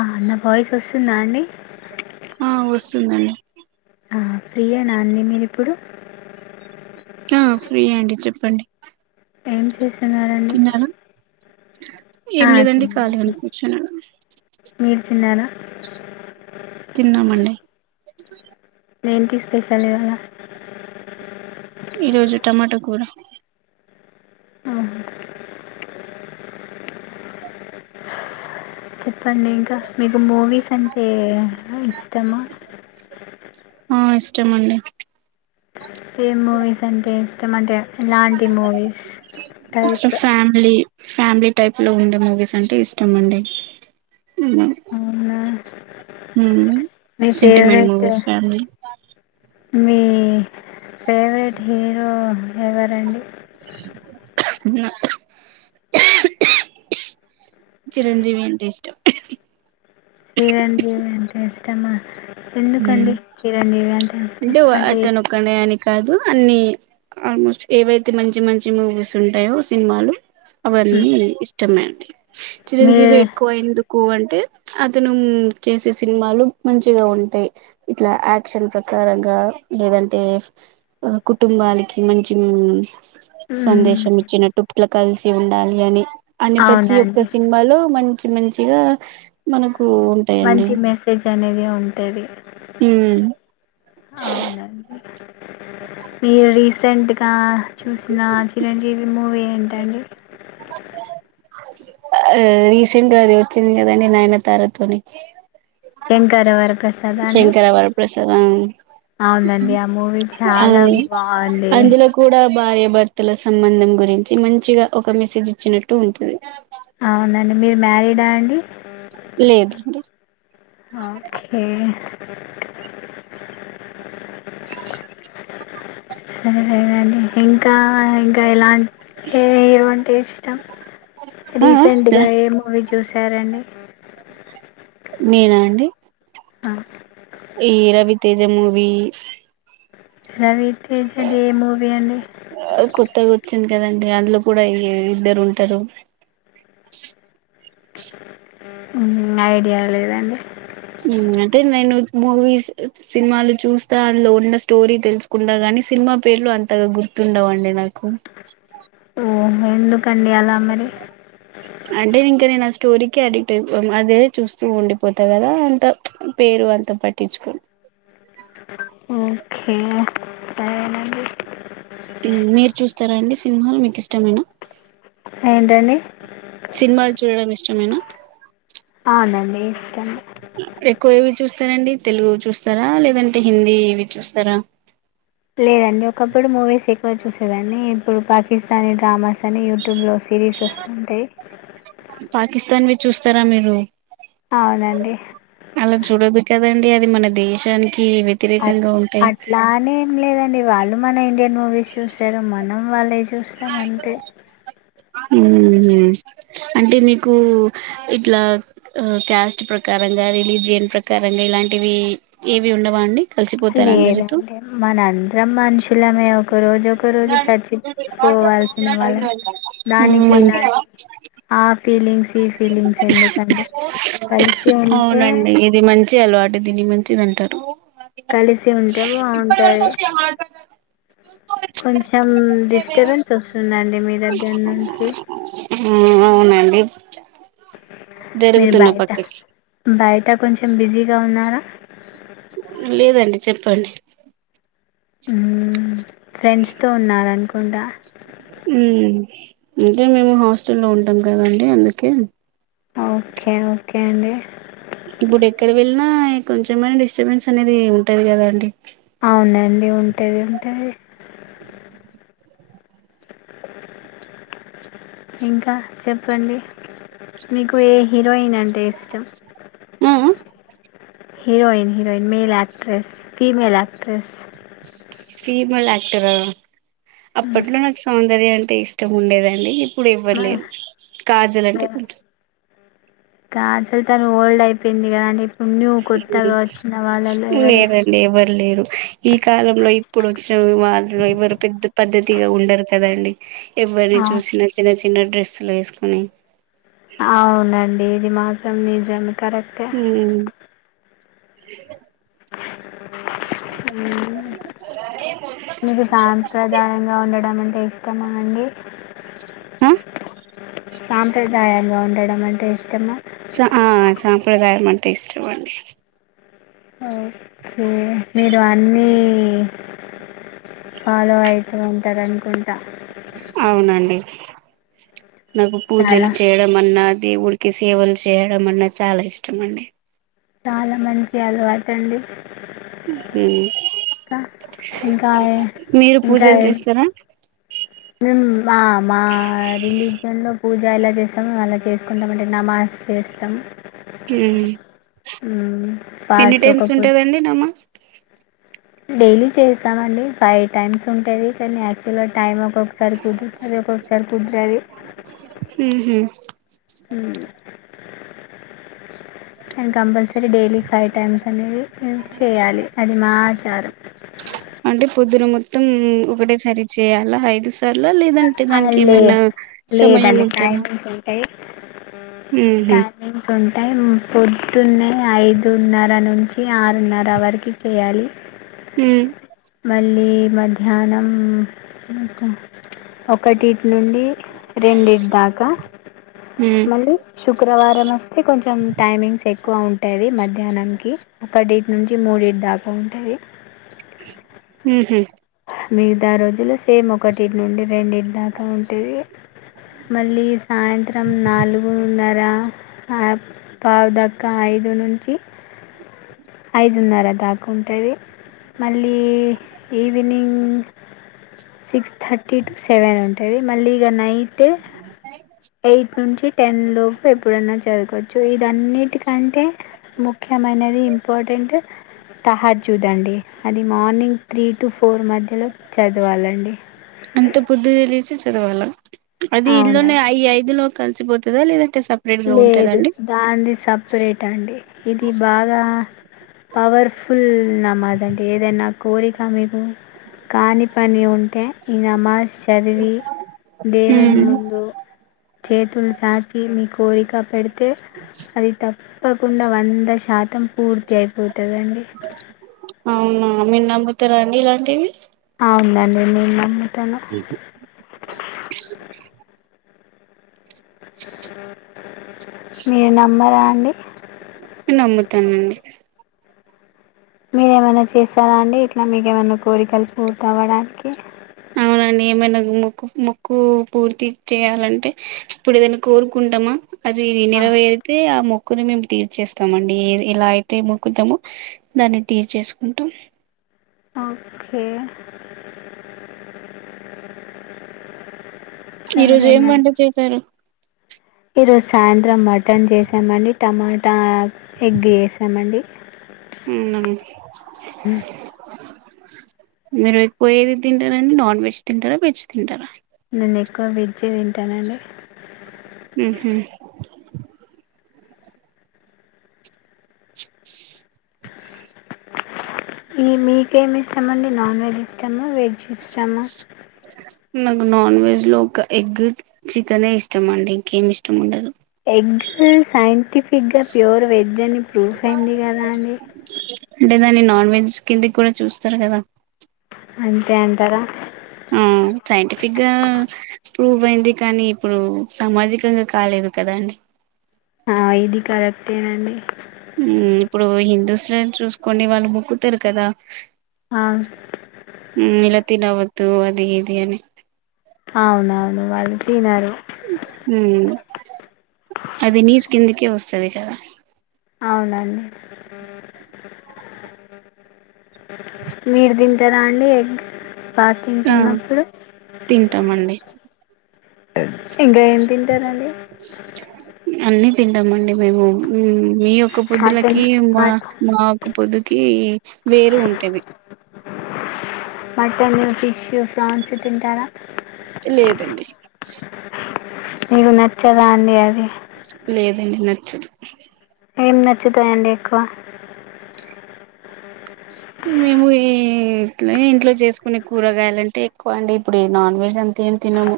ఆ నా వాయిస్ వస్తుందా వస్తుందా అండి ఆ వస్తుందండి ఫ్రీయనా అండి మీరిప్పుడు ఆ ఫ్రీ అండి చెప్పండి ఎం స్తున్నరూ అండి తిన్నారా ఏం ఆ లేదండి తిన్నాం ఖాళీగానే అండి కూర్చున్నాను మీరు తిన్నారా తిన్నాం అండి ఏమిటి స్పెషల్ ఇవాళ ఈరోోజు టమాటా కూర ఆ, చెప్పండి ఇంకా మీకు మూవీస్ అంటే ఇష్టమా ఆ ఇష్టమండి ఏ మూవీస్ అంటే ఇష్టం అంటే ఎలాంటి మూవీస్ అ టైప్ ఫ్యామిలీ ఫ్యామిలీ టైప్ లో ఉండే మూవీస్ అంటే ఇష్టం అండి అవునా మీ సెంటిమెంట్ ఫేవరెట్ ముూవస్ ఫ్యామిలీ ఓ మీ ఫేవరెట్ హీరో ఎవరండి చిరంజీవి అంటే ఇష్టం చీరంజీవి అంటే ఇష్టమా ఉమ్ ఎందుకండి చిరంజీవి అంటే ఇష్టం వా- అంటే అతను ఒక్కడే అని కాదు అన్ని ఆల్మోస్ట్ ఏవైతే మంచి మంచి మూవీస్ ఉంటాయో సినిమాలు అవని మ్, ఇష్టం చంపండి మీ చిరంజీవి ఎక్కువ ఎందుకు ఎక్కువ అంటే అతను చేసే సినిమాలు మంచిగా ఉంటాయి ఇట్లా యాక్షన్ ప్రకారంగా లేదంటే కుటుంబాలకి మంచి మూవీ సందేశం మ్, సందేశం ఇచి నాటు కలిసి ఉండాలి అని అనే ప్రతి ఒక్క అవునండి సినిమాలో మంచి మంచి గా మనకు ఉంటాయండి మంచి మెసేజ్ అనేది ఉంటంది అదె ఉమ్ అవునండి మీరు రీసెంట్ గా చూసిన చిరంజీవి మూవీ ఏంటి అండి ఆ రీసెంట్ గా అది వచ్చింది కదండి నాయన తారతోని శంకర్ వర ప్రసాద్ అండి వరప్రసాద్ ఆ అవునండి ఆ మూవీ ఆ చాలా బాగుంది. అందులో కూడా భార్య భర్తల సంబంధం గురించి మంచిగా ఒక మెసేజ్ ఇచ్చినట్టు ఉంటుంది. అవునండి మీరు మ్యారీడా అండి. లేదు. ఓకే సరేలేగాని ఇంకా ఇంకా ఎలా ఏ ఏవ అంటే ఇష్టం ఆ ఆ రీసెంట్గా ఏ మూవీ చూసారండి నేనా అండి అ ఈ రవితేజ మూవి రవీ తేజ ఏ మూవీ అండి వచ్చిన కదండి అందులో కూడా ఇద్దరు ఉంటారు మ్మ్ ఐడియా లేదండి హ్మ్ అంటే నేను మూవీస్ సినిమాలు చూస్తా అందులో ఉన్న స్టోరీ తెలుసుకుంటా గాని సినిమా పేర్లు అంతగా గుర్తుండవండి నాకు ఓ ఎందుకు అండి అల అంటే ఇంకా నేను స్టోరీకి అడిక్ట్ అయి అదే చూస్తూ ఉండిపోతా కదా అంత పేరు అంత పట్టించుకొను మ్మ్ మీరు చూస్తారా అండి సినిమా మీకు ఇష్టమైన ఏంటండి సినిమాలు చూడడం ఇష్టమేనా అవునండి ఇష్టం ఎక్కువ ఏవి చూస్తారండి తెలుగు చూస్తారా లేదంటే హిందీ ఇవి చూస్తారా లేదండి ఒకప్పుడు మూవీస్ ఎక్కువ చూసేదాండి ఇప్పుడు పాకిస్తానీ డ్రామాస్ అని యూ టూబ్ లో సిరీస్ వస్తుంటాయి పాకిస్తాన్ వి చూస్తారా మీరు అవునండి అలా చూడదు కదండి అది మన దేశానికి అ వ్యతిరేకంగా ఉంటాయి అట్లానే ఏం లేదండి వాళ్ళు మన ఇండియా న్నో వి చూసారు మనం వాళ్ళే చూస్తాం అంతే మ్మ్ హ్మ్ అంటే మీకు ఇట్లా క్యాస్ట్ ప్రకారంగా రిలీజియన్ ప్రకారంగా ఇలాంటివి ఏవి ఉండవా అండి కలిసిపోతారు అందరితో లేదండి మనందరం మనుషులమే ఒక రోజు ఒక రోజు చచ్చిపోవాల్సిన వాళ్ళం దానికి మంచి ఇలాంటి ఆ ఫీలింగ్స్ ఈ ఫీలింగ్స్ ఎందుకండి. కలిసి ఉంటే అవునండి ఇది మంచి అలవాటు అంటే దీని మంచిది అంటారు కలిసి ఉంటే బాగుంటాది కొంచెం డిస్టబెన్స్ వస్తుందండి మీ దగ్గర అంచి ఇ మీరు బయట పక్కకి బయట కొంచెం బిజీగా ఉన్నారా లేదండి చెప్పండి ఫ్రెండ్స్ తో ఉన్న అనుకుంటా అంటే మేము హాస్టల్లో ఉంటాం కదండి అందుకే ఓకే ఓకే అండి ఇప్పుడు ఎక్కడ వెళ్ళినా కొంచెంమ డిస్టర్బెన్స్ అనేది ఉంటది కదా అండి అవునండి ఉంటుంది ఉంటుంది ఇంకా చెప్పండి మీకు ఏ హీరోయిన్ అండి టేస్టాఆ మ్ heroine heroine male actress female actress female actor మ్మ్. అప్పట్లో నాకు సౌందర్యం అంటే ఇష్టం ఉండేదండి ఇప్పుడు మ- ఇవ్వర్లేరు కాజల్ అంటే మ- కొం కాజల్ తను ఓల్డ్ అయిపోయింది కదా అండి ను్వు కొత్తగా వచ్చిన వాళ్ళలో ఎవరి ఇస్త లేరండి ఎవరు లేరు ఈ కాలంలో ఇప్పుడు వచ్చిన వాళ్ళు ఎవరు పెద్ద పద్ధతిగా ఉండరు కదండి ఆ, ఎవరిని చూసిన చిన చి చిన్న డ్రెస్సులు వేసుకొని అవునండి ది మాసం నిజ కరెక్టే ఉమ్ [inaudible] హ అే [unintelligible] మీకు సాంప్రదాయంగా ఉండడం అంటే ఇష్టమా అండి క సాంప్రదాయంగా ఉండడం అంటే ఇష్టము సంప్రదాయంమంటే ఇష్టం అండి ఓకే మీరు అన్నీ ఫాలోయి ఉంటార్ అనికొ అవునండీ [inaudible] నాకు పుజలు చాలా చేయడం అన్న దేవుడికి సేవల్ చేయడం అన్న చాలా ఇష్టం అండి చలా మంచి అలవాట అండి ఇంకా ఇంకా ఏ- మిరు పూజలు చేస్తార మిం మ మా రిలీజన్లో పూజ. ఎల చేస్తాం అల చేసుకుంటాం మండి నమాజ్ చేస్తం మ్మ్ ఉమ్ ఎన్ని టైమ్స్ ఉంటదండి నమాస్ డైలి చేస్తామండి ఫైవ్ టైమ్స్ ఉంటయి కాని, యాక్టువల్గా టైమ్ ఒక. ఒకసరి కుదురుతది ఒక్కొక్కసారి కుదురది ఉహు ఉమ్మ్ కాని కంపల్సరి డైలి ఫైవ్ టైమ్స్ అనేవి మిం చేయాలి, అది మా ఆచారం అంటే పొద్దున మొత్తం ఒకటేసరి చేయాలా ఐదు లేదంటే ఆ, దానికి లే ఏమైనా సమయం ఉంటద [inaudible] కవిన్స్ టైం పొద్దున్నే ఐదున్నర నుంచి ఆరున్నర వరకి చెయాలి ఉ మళ్ళీ మధ్యాహ్నం ఉమ్ ఒకటిట్ నుండి రెండిట్ దాకా ఉ మళ్ళీ శుక్రవారం అనా అయిత్ కొంచెం టైమింగ్స్ ఎక్కువ ఉంటాది మధ్యాహ్నంకి ఒక డే నుంచి ముడిటి దాకా ఉంటది ఉమ్ హు మిగిత రోజులు సేమ్ ఒకటిట్ నుండి రెండింటి దాకా ఉంటుంది మళ్ళీ సాయంత్రం నాలుగున్నారా హాయి పావుదక్క ఐదు నుంచి ఐదున్నర దాకా ఉంటది మల్- మళ్ళీ evening six thirty to seven ఉంటయి మళ్ళీ ఇగ నైట్ ఎయిట్ నుంచి టెన్ లోపు ఎప్పుడన్నా చదువుకోవచ్చు ఇ అన్నిటికంటే ముఖ్యమైనది, ఇంపార్టెంట్ తహార్ చూదండి అది మార్నింగ్ త్రీ టు ఫోర్ మధ్యలో చదవాలండి. అంత పొద్దున లేచి చదవాలా అది ఇల్లోనే అవునండి ఐ ఐదు లో కలిసిపోతదా లేద లేదు దాంది సపరేట్ టండి ఇది బాగా పవర్ఫుల్ నమాదండి ఏదైనా కోరిక మీకు కాని పని ఉంటే ఈ నమాజ్ చదివి దేవుని ముందు చేతులు చాచి మీకు కోరిక పెడితే అది తప్పకుండా వంద శాతం పూర్తి అయిపోతదండి. అవునా మీరు నమ్ముతరా అండీ ఇలాంటివి అవునండి నేను నమ్ముతను మీరు నమ్మరాన్ అండి నమ్ముతానండి మీరేమైనా చేసారా అండి ఇట్లా మీకేమన్నా కోరికలు పూర్త అవ్వడానికి అవునండి ఏమైనా ముక్కు మొక్కు పూర్తి చేయాలంటే ఇప్పుడు ఏదైనా కోరుకుంటామా అది ఆ, నరవేరితే ఆ మొక్ మొక్కుని మేము తీర్చేస్తామండి ఏ ఎలా అయితే మొక్కుతామో దాన్ని తీర్చేసుకుంటాం. అ హ్మ్ ఈరోజు ఏం వంట చేశారు? ఈరోజు సాయంత్రం మటన్ చేసామండి టమాటా ఎగ్ చేసామండి. మ్మ్ నమ్ మ్మ్. మీరు ఎక్కువ ఏది తింటరాండి నాన్ వెజ్ తింటారా వెజ్ తింటరా నేనెక్కువ వెజ్జే తింటానండి. ఊ హ్మ్ ఈ మీకేమి ఇష్టమండి నాన్వెజ్ ఇష్టమా వెజ్ ఇస్టమా నాకు నాన్ వెజ్ లో ఒక ఎగ్గు చికెనే ఇష్టం అండి ఇంకేమి ఇష్టం ఉండదు. ఎగ్గు సైంటిఫ్ ఫిగ్గా ప్యూర్ వెజ్ అని ప్రూఫ్ అయింది కదా అండి. అంటే దాన్ని నాన్ వెజ్ కిందికి కూడా చూస్తారు కదా అంతే అంటారా ఆ సైంటిఫిక్గా ప్రూవ్ అయింది కానీ ఇప్పుడు సామాజికంగా కాలేదు కదా అండి ఆ ఇది కరెక్టేనండి మ్మ్ ఇప్పుడు హిందుస్ లో ఏం చూసుకోండి వాళ్ళు మొక్కుతారు కదా ఆ, [inaudible] త అది ఇది అని అవునవును వాళ్ళు తినరు అది నీసు కిందికే వస్తుది కదా అవునండి మీరు తింటారా అండి ఎగ్ ఫాస్టింగ్స్ ఆ ఉన్నప్పుడు తింటామండి ఇంకా ఏం తింటారంండి తింటాంమండి మేము మీయొక్క మటన్ పొద్దులకి మా మట్ మా యొక్క పొద్దుకి వేరు ఉంటేది మటన్ ఫిష్ు ఫన్స్ తింటారా లేదండి ఇగ నచ్చదా అన్నిడి లే అ నచ్చదు ఏం నచ్చుతాయండి ఎక్కువ మేము ఈ ఇంట్లో చేసుకునే కూరగాయలుంటే ఎక్కువ అండి ఇప్పుడు ఈ నాన్ వెజ్ అంతా ఏం తినము